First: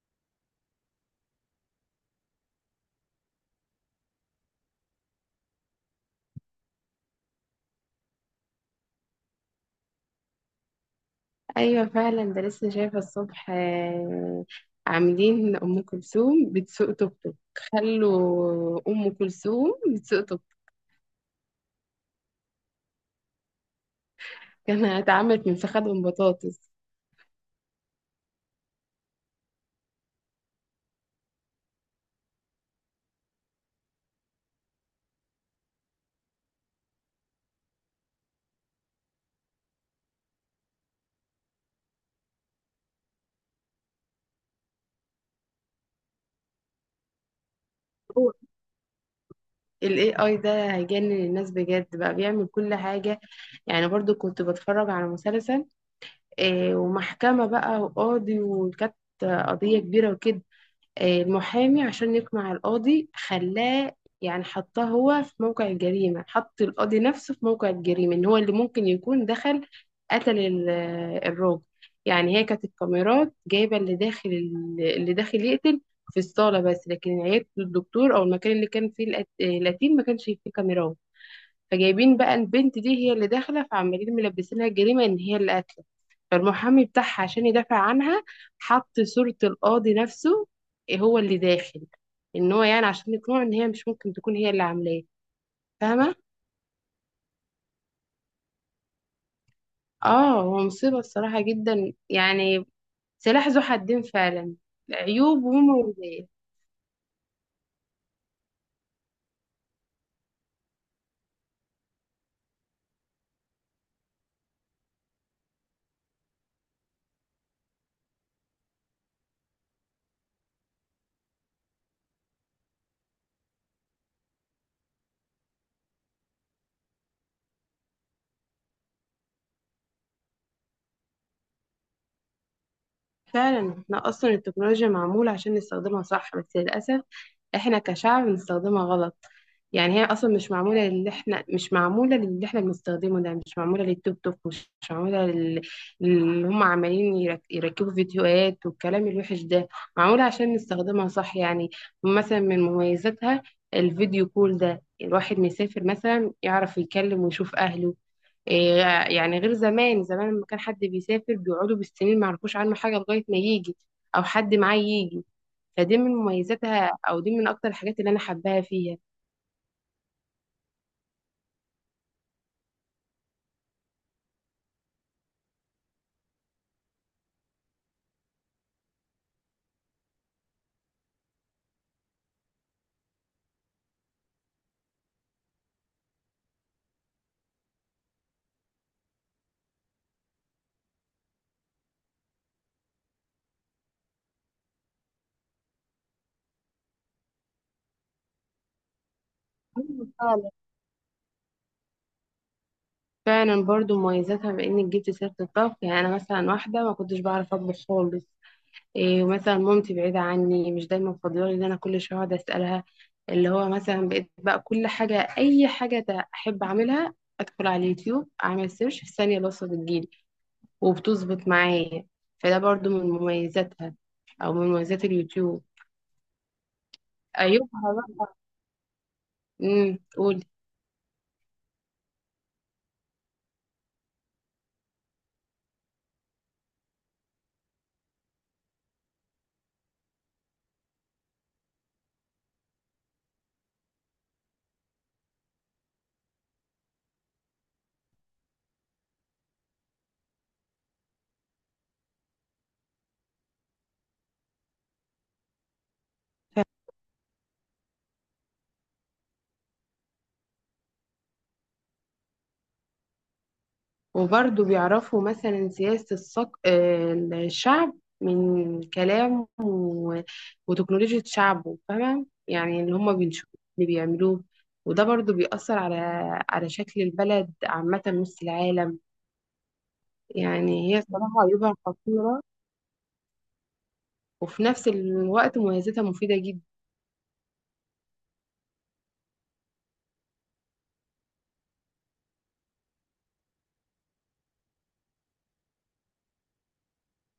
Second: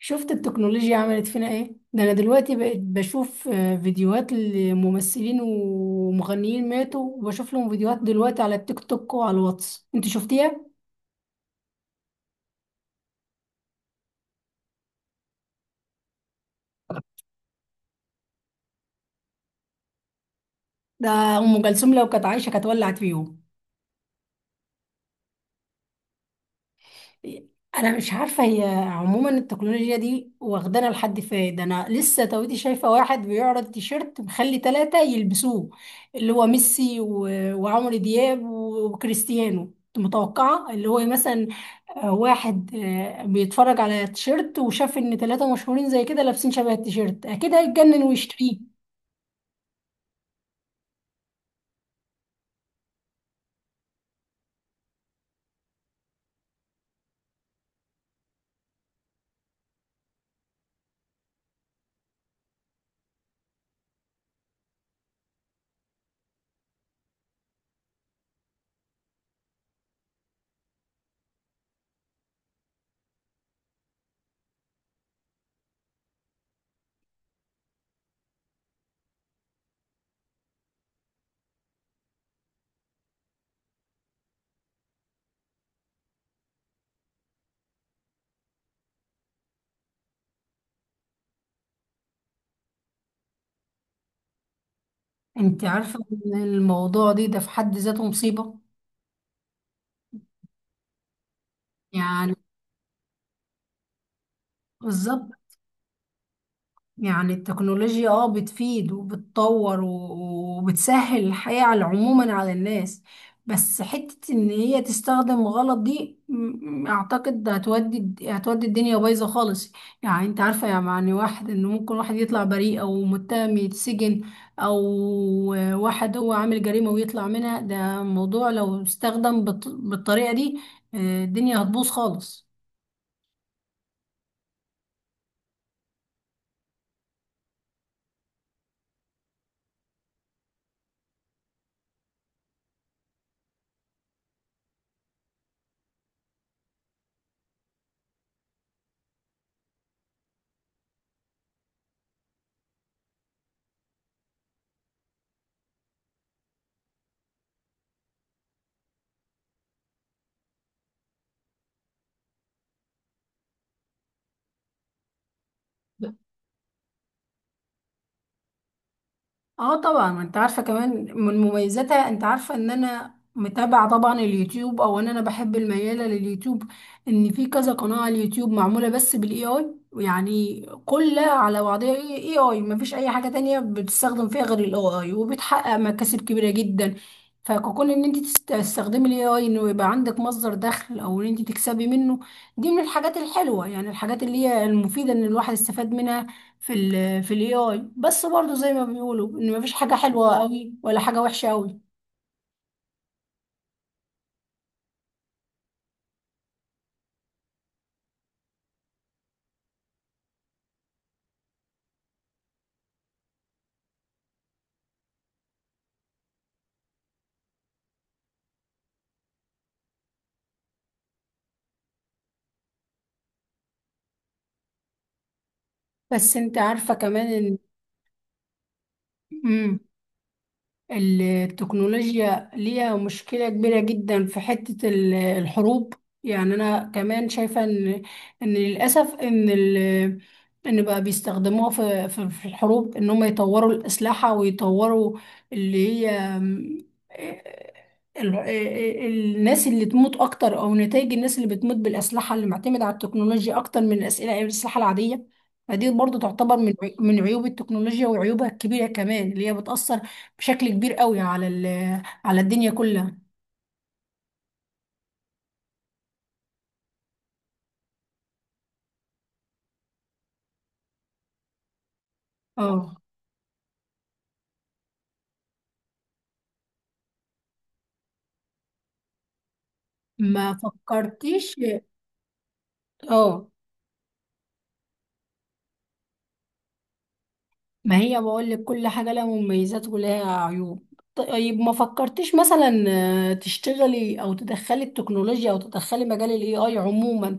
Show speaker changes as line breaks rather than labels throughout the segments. شفت التكنولوجيا عملت فينا ايه؟ ده انا دلوقتي بقيت بشوف فيديوهات لممثلين ومغنيين ماتوا، وبشوف لهم فيديوهات دلوقتي على التيك توك وعلى الواتس. انت شفتيها؟
ايوه فعلا، ده لسه شايفه الصبح عاملين ام كلثوم بتسوق توك توك. خلوا ام كلثوم بتسوق توك
ده ام كلثوم لو كانت عايشه كانت ولعت فيهم.
توك انا اتعملت من فخدهم بطاطس.
انا مش عارفه هي عموما التكنولوجيا دي واخدانا لحد فين. ده انا لسه تويتي شايفه واحد بيعرض تيشيرت مخلي ثلاثه يلبسوه، اللي هو ميسي و- وعمرو دياب وكريستيانو. كنت متوقعه اللي هو مثلا واحد بيتفرج على تيشيرت وشاف ان ثلاثة مشهورين زي كده لابسين شبه التيشيرت، اكيد هيتجنن
هو
ويشتريه.
الاي اي ده هيجنن الناس بجد، بقى بيعمل كل حاجه. يعني برضو كنت بتفرج على مسلسل ومحكمه بقى وقاضي، وكانت قضيه كبيره وكده. المحامي عشان يقنع القاضي خلاه يعني حطاه هو في موقع الجريمة، حط القاضي نفسه في موقع الجريمة ان هو اللي ممكن يكون دخل قتل الراجل. يعني هي كانت الكاميرات جايبة اللي داخل، اللي داخل يقتل في الصالة، بس لكن عيادة الدكتور او المكان اللي كان فيه القتيل ما كانش فيه كاميرات. فجايبين بقى البنت دي هي اللي داخله، فعمالين ملبسينها الجريمه ان هي اللي قاتله. فالمحامي بتاعها عشان يدافع عنها حط صوره القاضي نفسه، هو اللي داخل، ان هو يعني عشان يقنعه ان هي مش ممكن تكون هي اللي عاملاه.
انت عارفة
فاهمه.
ان الموضوع ده في حد ذاته مصيبة،
اه، هو مصيبه الصراحه جدا
يعني.
يعني. سلاح ذو حدين فعلا.
بالظبط،
عيوب ومميزات.
يعني التكنولوجيا اه بتفيد وبتطور و- وبتسهل الحياة على عموما على الناس، بس حتة ان هي تستخدم غلط دي اعتقد هتودي الدنيا بايظة خالص. يعني انت عارفة، يعني واحد انه ممكن واحد يطلع بريء او متهم يتسجن، او واحد هو عامل جريمة ويطلع منها، ده موضوع لو استخدم بالطريقة دي الدنيا هتبوظ خالص.
فعلا، احنا اصلا التكنولوجيا معمولة عشان نستخدمها صح، بس للأسف احنا كشعب بنستخدمها غلط. يعني هي اصلا مش معمولة للي احنا، مش معمولة للي احنا بنستخدمه ده. مش معمولة للتيك توك، مش معمولة اللي هم عمالين يركبوا فيديوهات والكلام الوحش ده. معمولة عشان نستخدمها صح يعني. مثلا من مميزاتها الفيديو كول ده، الواحد مسافر مثلا يعرف يكلم ويشوف أهله. إيه، يعني غير زمان. زمان لما كان حد بيسافر بيقعدوا بالسنين ما يعرفوش عنه حاجة لغاية ما يجي، أو حد معاه يجي. فدي من مميزاتها، أو دي من أكتر الحاجات اللي أنا حباها فيها.
اه طبعا، ما انت عارفه كمان من مميزاتها، انت عارفه ان انا متابعه طبعا اليوتيوب، او ان انا بحب المياله لليوتيوب، ان في كذا قناه على اليوتيوب معموله بس بالاي اي، يعني كلها على بعضها اي اي، ما فيش اي حاجه تانية بتستخدم فيها غير الاي اي، وبتحقق مكاسب كبيره جدا. فكون ان انت تستخدمي الاي اي انه يبقى عندك مصدر دخل، او ان انت تكسبي منه، دي من الحاجات الحلوه، يعني الحاجات اللي هي المفيده ان الواحد استفاد منها في ال في الاي اي. بس برضو زي ما بيقولوا ان مفيش حاجة
أيوة
حلوة
فعلا.
قوي ولا حاجة وحشة قوي.
فعلا برضو مميزاتها، بإنك جبت سيرة الطبخ. يعني أنا مثلا واحدة ما كنتش بعرف أطبخ خالص. إيه، مثلا مامتي بعيدة عني، مش دايما فاضية إن أنا كل شوية أقعد أسألها. اللي هو مثلا بقيت بقى كل حاجة، أي حاجة أحب أعملها أدخل على اليوتيوب أعمل سيرش، في ثانية الوصفة بتجيلي وبتظبط معايا. فده برضو من مميزاتها، او من مميزات اليوتيوب.
بس انت عارفة كمان ان
عيوبها بقى.
مم.
امم، قولي.
التكنولوجيا ليها مشكلة كبيرة جدا في حتة الحروب. يعني أنا كمان شايفة إن إن للأسف إن ال إن بقى بيستخدموها في الحروب، إن هم يطوروا الأسلحة ويطوروا اللي هي ال- ال- آه، الناس اللي تموت أكتر، أو نتائج الناس اللي بتموت بالأسلحة اللي معتمدة على التكنولوجيا أكتر من الأسئلة الأسلحة العادية. فدي برضو تعتبر من من عيوب التكنولوجيا وعيوبها الكبيرة كمان، اللي هي بتأثر بشكل كبير قوي على ال... على الدنيا كلها.
وبرضو بيعرفوا مثلا سياسة الصق... آه، الشعب من كلام و... وتكنولوجيا شعبه، فاهمة يعني اللي
اه،
هم بيشوفوا اللي بيعملوه. وده برضو بيأثر على على شكل البلد عامة، نص العالم.
ما
يعني هي صراحة
فكرتيش؟
عيوبها خطيرة،
اه،
وفي نفس الوقت مميزاتها مفيدة جدا.
ما هي بقول لك كل حاجة لها مميزات ولها عيوب. طيب ما فكرتيش مثلا تشتغلي او تدخلي التكنولوجيا او تدخلي مجال الاي اي عموما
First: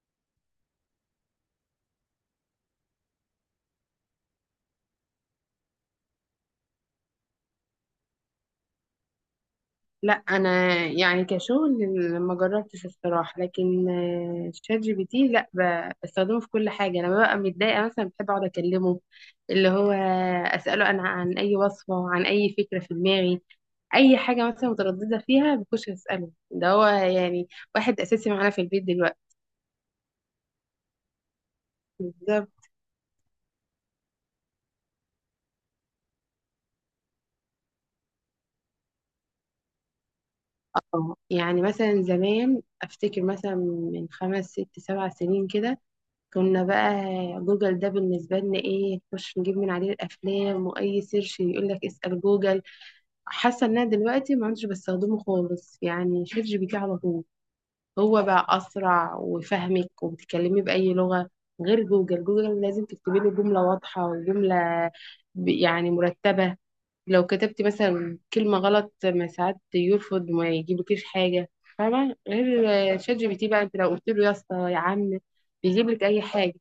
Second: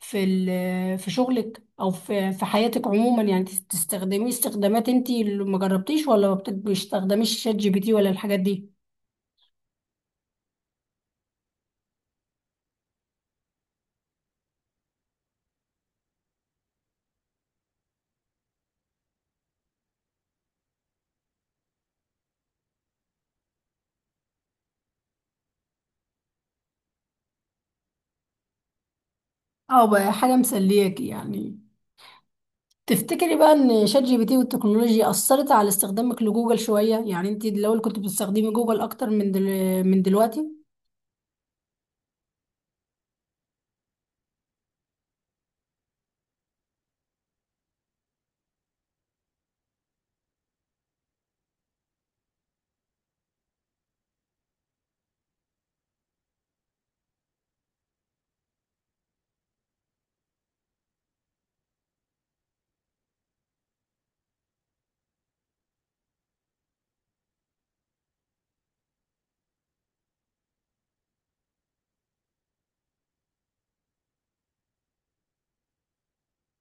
في في شغلك او في في حياتك عموما؟ يعني تستخدميه استخدامات. انتي اللي ما جربتيش ولا ما بتستخدميش شات جي بي تي ولا الحاجات دي؟
لا، انا يعني كشغل ما جربتش الصراحه، لكن شات جي بي تي لا، بستخدمه في كل حاجه. لما ببقى متضايقه مثلا بحب اقعد اكلمه، اللي هو اساله انا عن اي وصفه، عن اي فكره في دماغي، اي حاجه مثلا متردده فيها بخش اساله. ده هو يعني واحد اساسي معانا في البيت دلوقتي.
اه، بقى حاجة مسلياكي يعني.
بالظبط.
تفتكري بقى ان شات جي بي تي والتكنولوجيا اثرت على استخدامك لجوجل شويه؟ يعني انت الاول كنت بتستخدمي جوجل اكتر من دل... من دلوقتي.
اه، يعني مثلا زمان افتكر مثلا من خمس ست سبع سنين كده، كنا بقى جوجل ده بالنسبة لنا ايه؟ نخش نجيب من عليه الأفلام، وأي سيرش يقول لك اسأل جوجل. حاسة ان انا دلوقتي ما عدتش بستخدمه خالص، يعني شات جي بي تي على طول. هو بقى أسرع وفهمك وبتتكلمي بأي لغة. غير جوجل، جوجل لازم تكتبي له جملة واضحة وجملة يعني مرتبة. لو كتبتي مثلا كلمة غلط ما ساعات يرفض، ما يجيبلكيش حاجة. فاهمة؟ غير شات جي بي تي بقى، انت لو قلت له يا اسطى يا عم بيجيب لك أي حاجة.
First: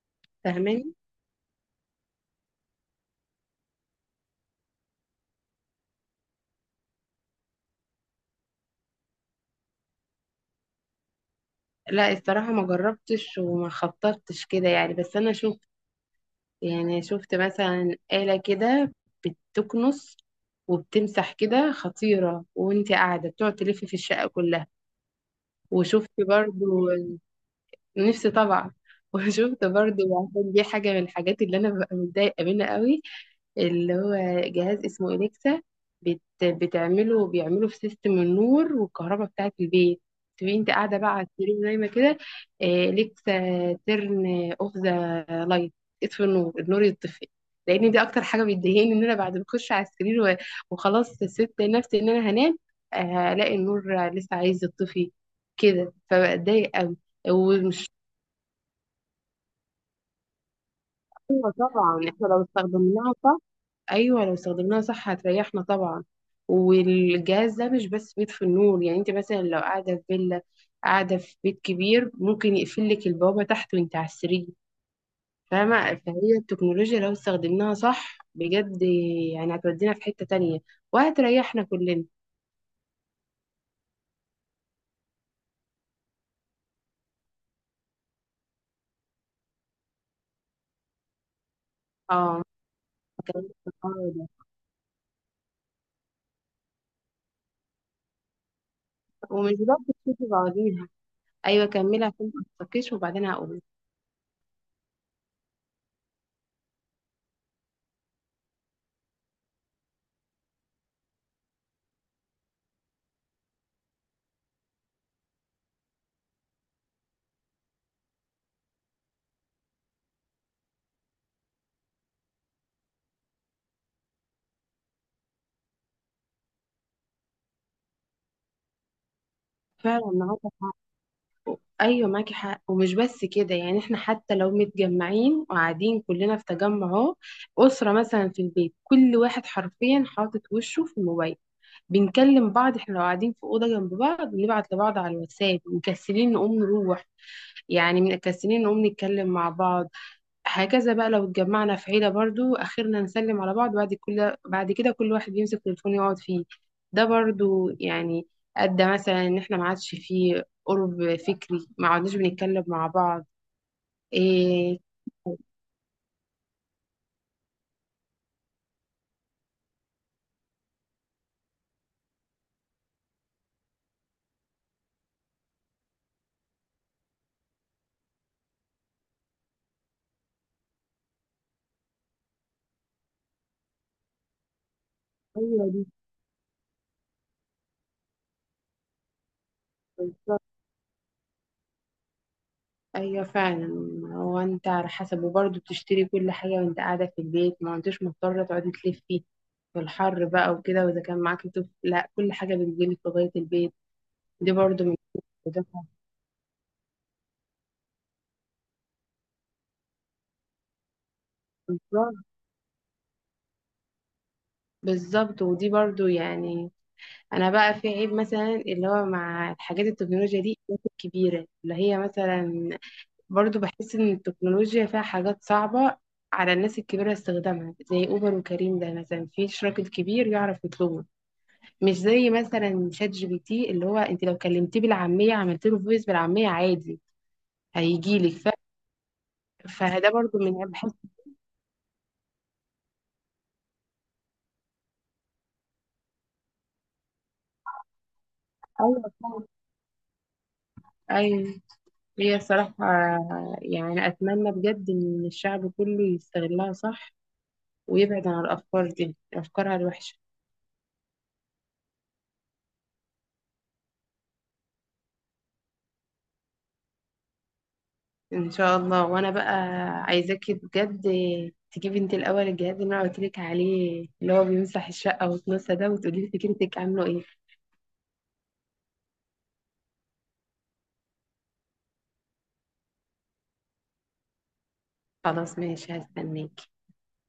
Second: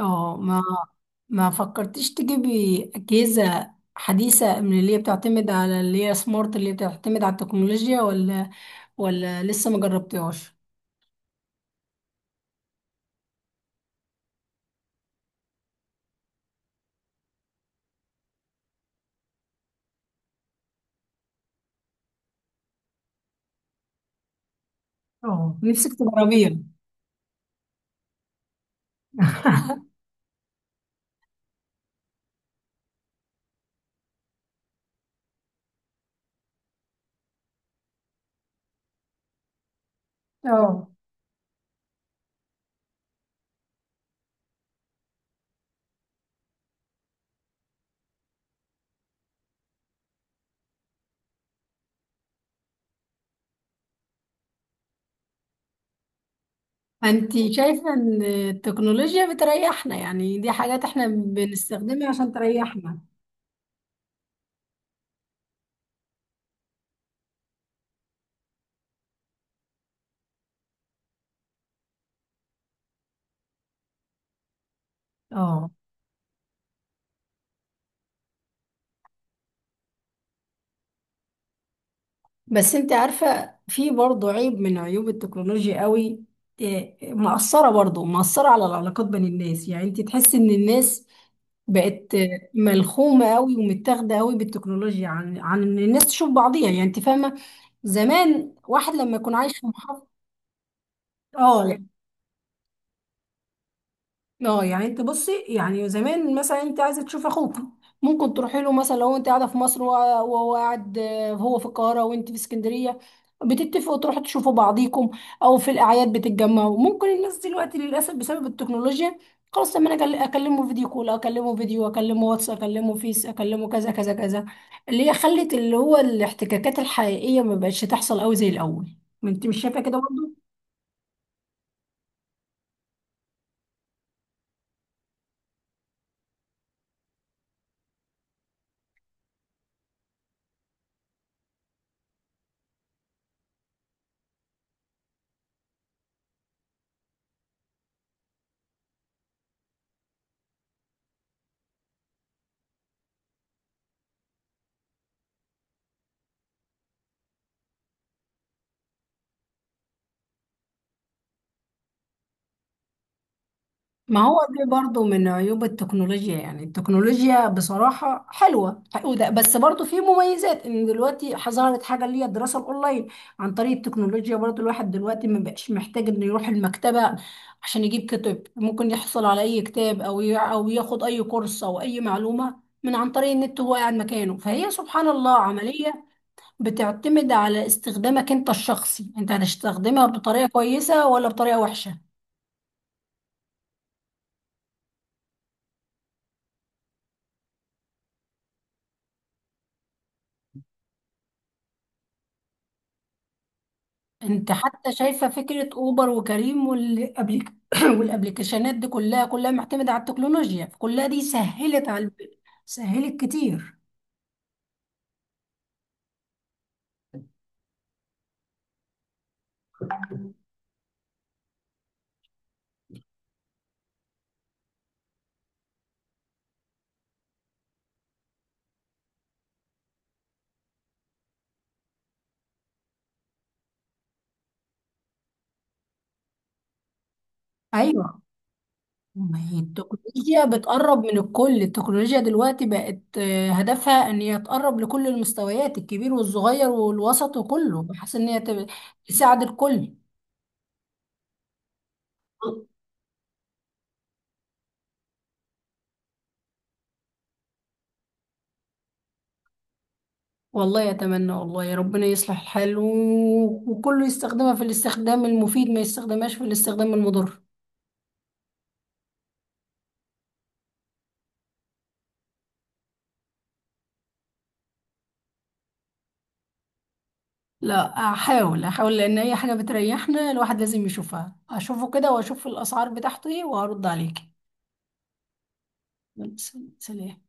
اه، ما
فاهماني.
ما فكرتيش تجيبي اجهزه حديثه من اللي هي بتعتمد على اللي هي سمارت، اللي هي بتعتمد على التكنولوجيا، ولا ولا لسه ما جربتيهاش؟
لا الصراحة ما جربتش وما خططتش كده يعني، بس أنا شفت، يعني شفت مثلا آلة كده بتكنس وبتمسح كده خطيرة، وانت قاعدة بتقعد تلف في الشقة كلها.
اه، نفسك
وشفت
تجربيها.
برضو، نفسي طبعا وشفت برضو، عشان دي حاجة من الحاجات اللي أنا ببقى متضايقة منها قوي، اللي هو جهاز اسمه إليكسا. بت... بتعمله بيعمله في سيستم النور والكهرباء بتاعة البيت. تبقي انت
اه،
قاعدة بقى على السرير نايمة كده، إليكسا، ترن اوف ذا لايت، اطفي النور، النور يطفي. لان دي اكتر حاجة بتضايقني، ان انا بعد ما اخش على السرير وخلاص سبت نفسي ان انا هنام، هلاقي النور لسه عايز يطفي كده، فبتضايق قوي.
انت
والمشكلة
شايفه ان التكنولوجيا بتريحنا؟ يعني دي حاجات احنا
طبعا
بنستخدمها
احنا
عشان
لو
تريحنا.
استخدمناها صح، ايوه لو استخدمناها صح هتريحنا طبعا. والجهاز ده مش بس بيطفي النور، يعني انت مثلا لو قاعده في فيلا، قاعده في بيت كبير، ممكن يقفل لك البوابه تحت وانت على السرير.
اه،
فاهمه؟ فهي التكنولوجيا لو استخدمناها صح بجد، يعني هتودينا في حته تانية، وهتريحنا كلنا.
بس انت عارفة في برضه عيب من عيوب التكنولوجيا قوي. إيه، مأثرة برضه مأثرة على العلاقات بين الناس، يعني انت تحس ان الناس بقت
اه.
ملخومة
هكمل
قوي
في الحوار
ومتاخدة
ده.
قوي بالتكنولوجيا عن عن ان الناس تشوف بعضيها. يعني انت فاهمة؟ زمان واحد لما يكون
ومش
عايش في
بس
محافظة.
تشوفي بعضيها. ايوه
اه،
كملي عشان ما تتفكيش، وبعدين هقول.
اه، يعني انت بصي، يعني زمان مثلا انت عايزه تشوف اخوك، ممكن تروحي له، مثلا لو انت قاعده في مصر، وهو وهو قاعد هو في القاهره وانت في اسكندريه، بتتفقوا تروحوا تشوفوا بعضيكم، او في الاعياد بتتجمعوا. ممكن الناس دلوقتي للاسف بسبب التكنولوجيا خلاص، لما انا اكلمه فيديو كول، اكلمه فيديو، اكلمه واتس، اكلمه فيس، اكلمه كذا كذا كذا، اللي هي خلت اللي هو الاحتكاكات الحقيقيه ما بقتش تحصل قوي زي الاول. ما انت مش شايفه كده
فعلا.
برضه؟
ايوه معاكي حق، ومش بس كده. يعني احنا حتى لو متجمعين وقاعدين كلنا في تجمع، اهو اسره مثلا في البيت، كل واحد حرفيا حاطط وشه في الموبايل. بنكلم بعض، احنا لو قاعدين في اوضه جنب بعض بنبعت لبعض على الواتساب، مكسلين نقوم نروح، يعني مكسلين نقوم نتكلم مع بعض. هكذا بقى لو اتجمعنا في عيلة برضو، آخرنا نسلم على بعض، بعد كل بعد كده كل واحد يمسك تليفون يقعد فيه. ده برضو يعني أدى مثلا إن إحنا ما عادش فيه قرب فكري، ما عدناش بنتكلم مع بعض.
ما هو دي
إيه.
برضو من عيوب التكنولوجيا. يعني التكنولوجيا بصراحة حلوة بس برضو في مميزات ان دلوقتي ظهرت حاجة اللي هي الدراسة الاونلاين عن طريق التكنولوجيا. برضو الواحد دلوقتي ما بقاش محتاج انه يروح المكتبة عشان يجيب كتب، ممكن يحصل على اي كتاب او او ياخد اي كورس او اي معلومة من عن طريق النت وهو قاعد مكانه. فهي سبحان الله
أيوة دي.
عملية بتعتمد على استخدامك انت الشخصي، انت هتستخدمها بطريقة كويسة ولا بطريقة وحشة.
أيوة فعلا. هو أنت على حسب. وبرضو بتشتري كل حاجة وأنت قاعدة في البيت، ما أنتش مضطرة تقعدي تلفي في الحر بقى وكده، وإذا كان معاكي طفل لا، كل حاجة بتجيلك لغاية البيت. دي
انت
برضو
حتى
من.
شايفه فكره اوبر وكريم والابليك والابليكيشنات دي كلها، كلها معتمده على التكنولوجيا، فكلها دي سهلت على، سهلت كتير.
بالظبط، ودي برضو يعني. انا بقى في عيب مثلا اللي هو مع الحاجات التكنولوجيا دي ممكن كبيره، اللي هي مثلا برضو بحس ان التكنولوجيا فيها حاجات صعبه على الناس الكبيره استخدامها. زي اوبر وكريم ده مثلا، في اشراك الكبير يعرف يطلبه؟ مش زي مثلا شات جي بي تي اللي هو انت لو كلمتيه بالعاميه عملت له فويس بالعاميه عادي هيجي
ايوه،
لك ف...
ما هي
فده برضو
التكنولوجيا
من عيب بحس.
بتقرب من الكل، التكنولوجيا دلوقتي بقت هدفها ان هي تقرب لكل المستويات، الكبير والصغير والوسط وكله، بحيث ان هي
ايوه
تساعد
طبعاً.
الكل.
ايوه. هي صراحه يعني اتمنى بجد ان الشعب كله يستغلها صح، ويبعد عن الأفكار دي أفكارها الوحشة.
والله اتمنى، والله يا ربنا يصلح الحال و... وكله يستخدمها في الاستخدام المفيد، ما يستخدمهاش في الاستخدام المضر.
إن شاء الله. وأنا بقى عايزاكي بجد تجيبي أنت الأول الجهاز اللي أنا قلتلك عليه اللي هو بيمسح الشقة وتنسى ده، وتقولي لي فكرتك عامله إيه.
لا، احاول لان اي حاجه بتريحنا الواحد لازم يشوفها، اشوفه كده واشوف الاسعار بتاعته ايه وهرد عليكي.
خلاص ماشي،
يلا،
هستناكي.
سلام.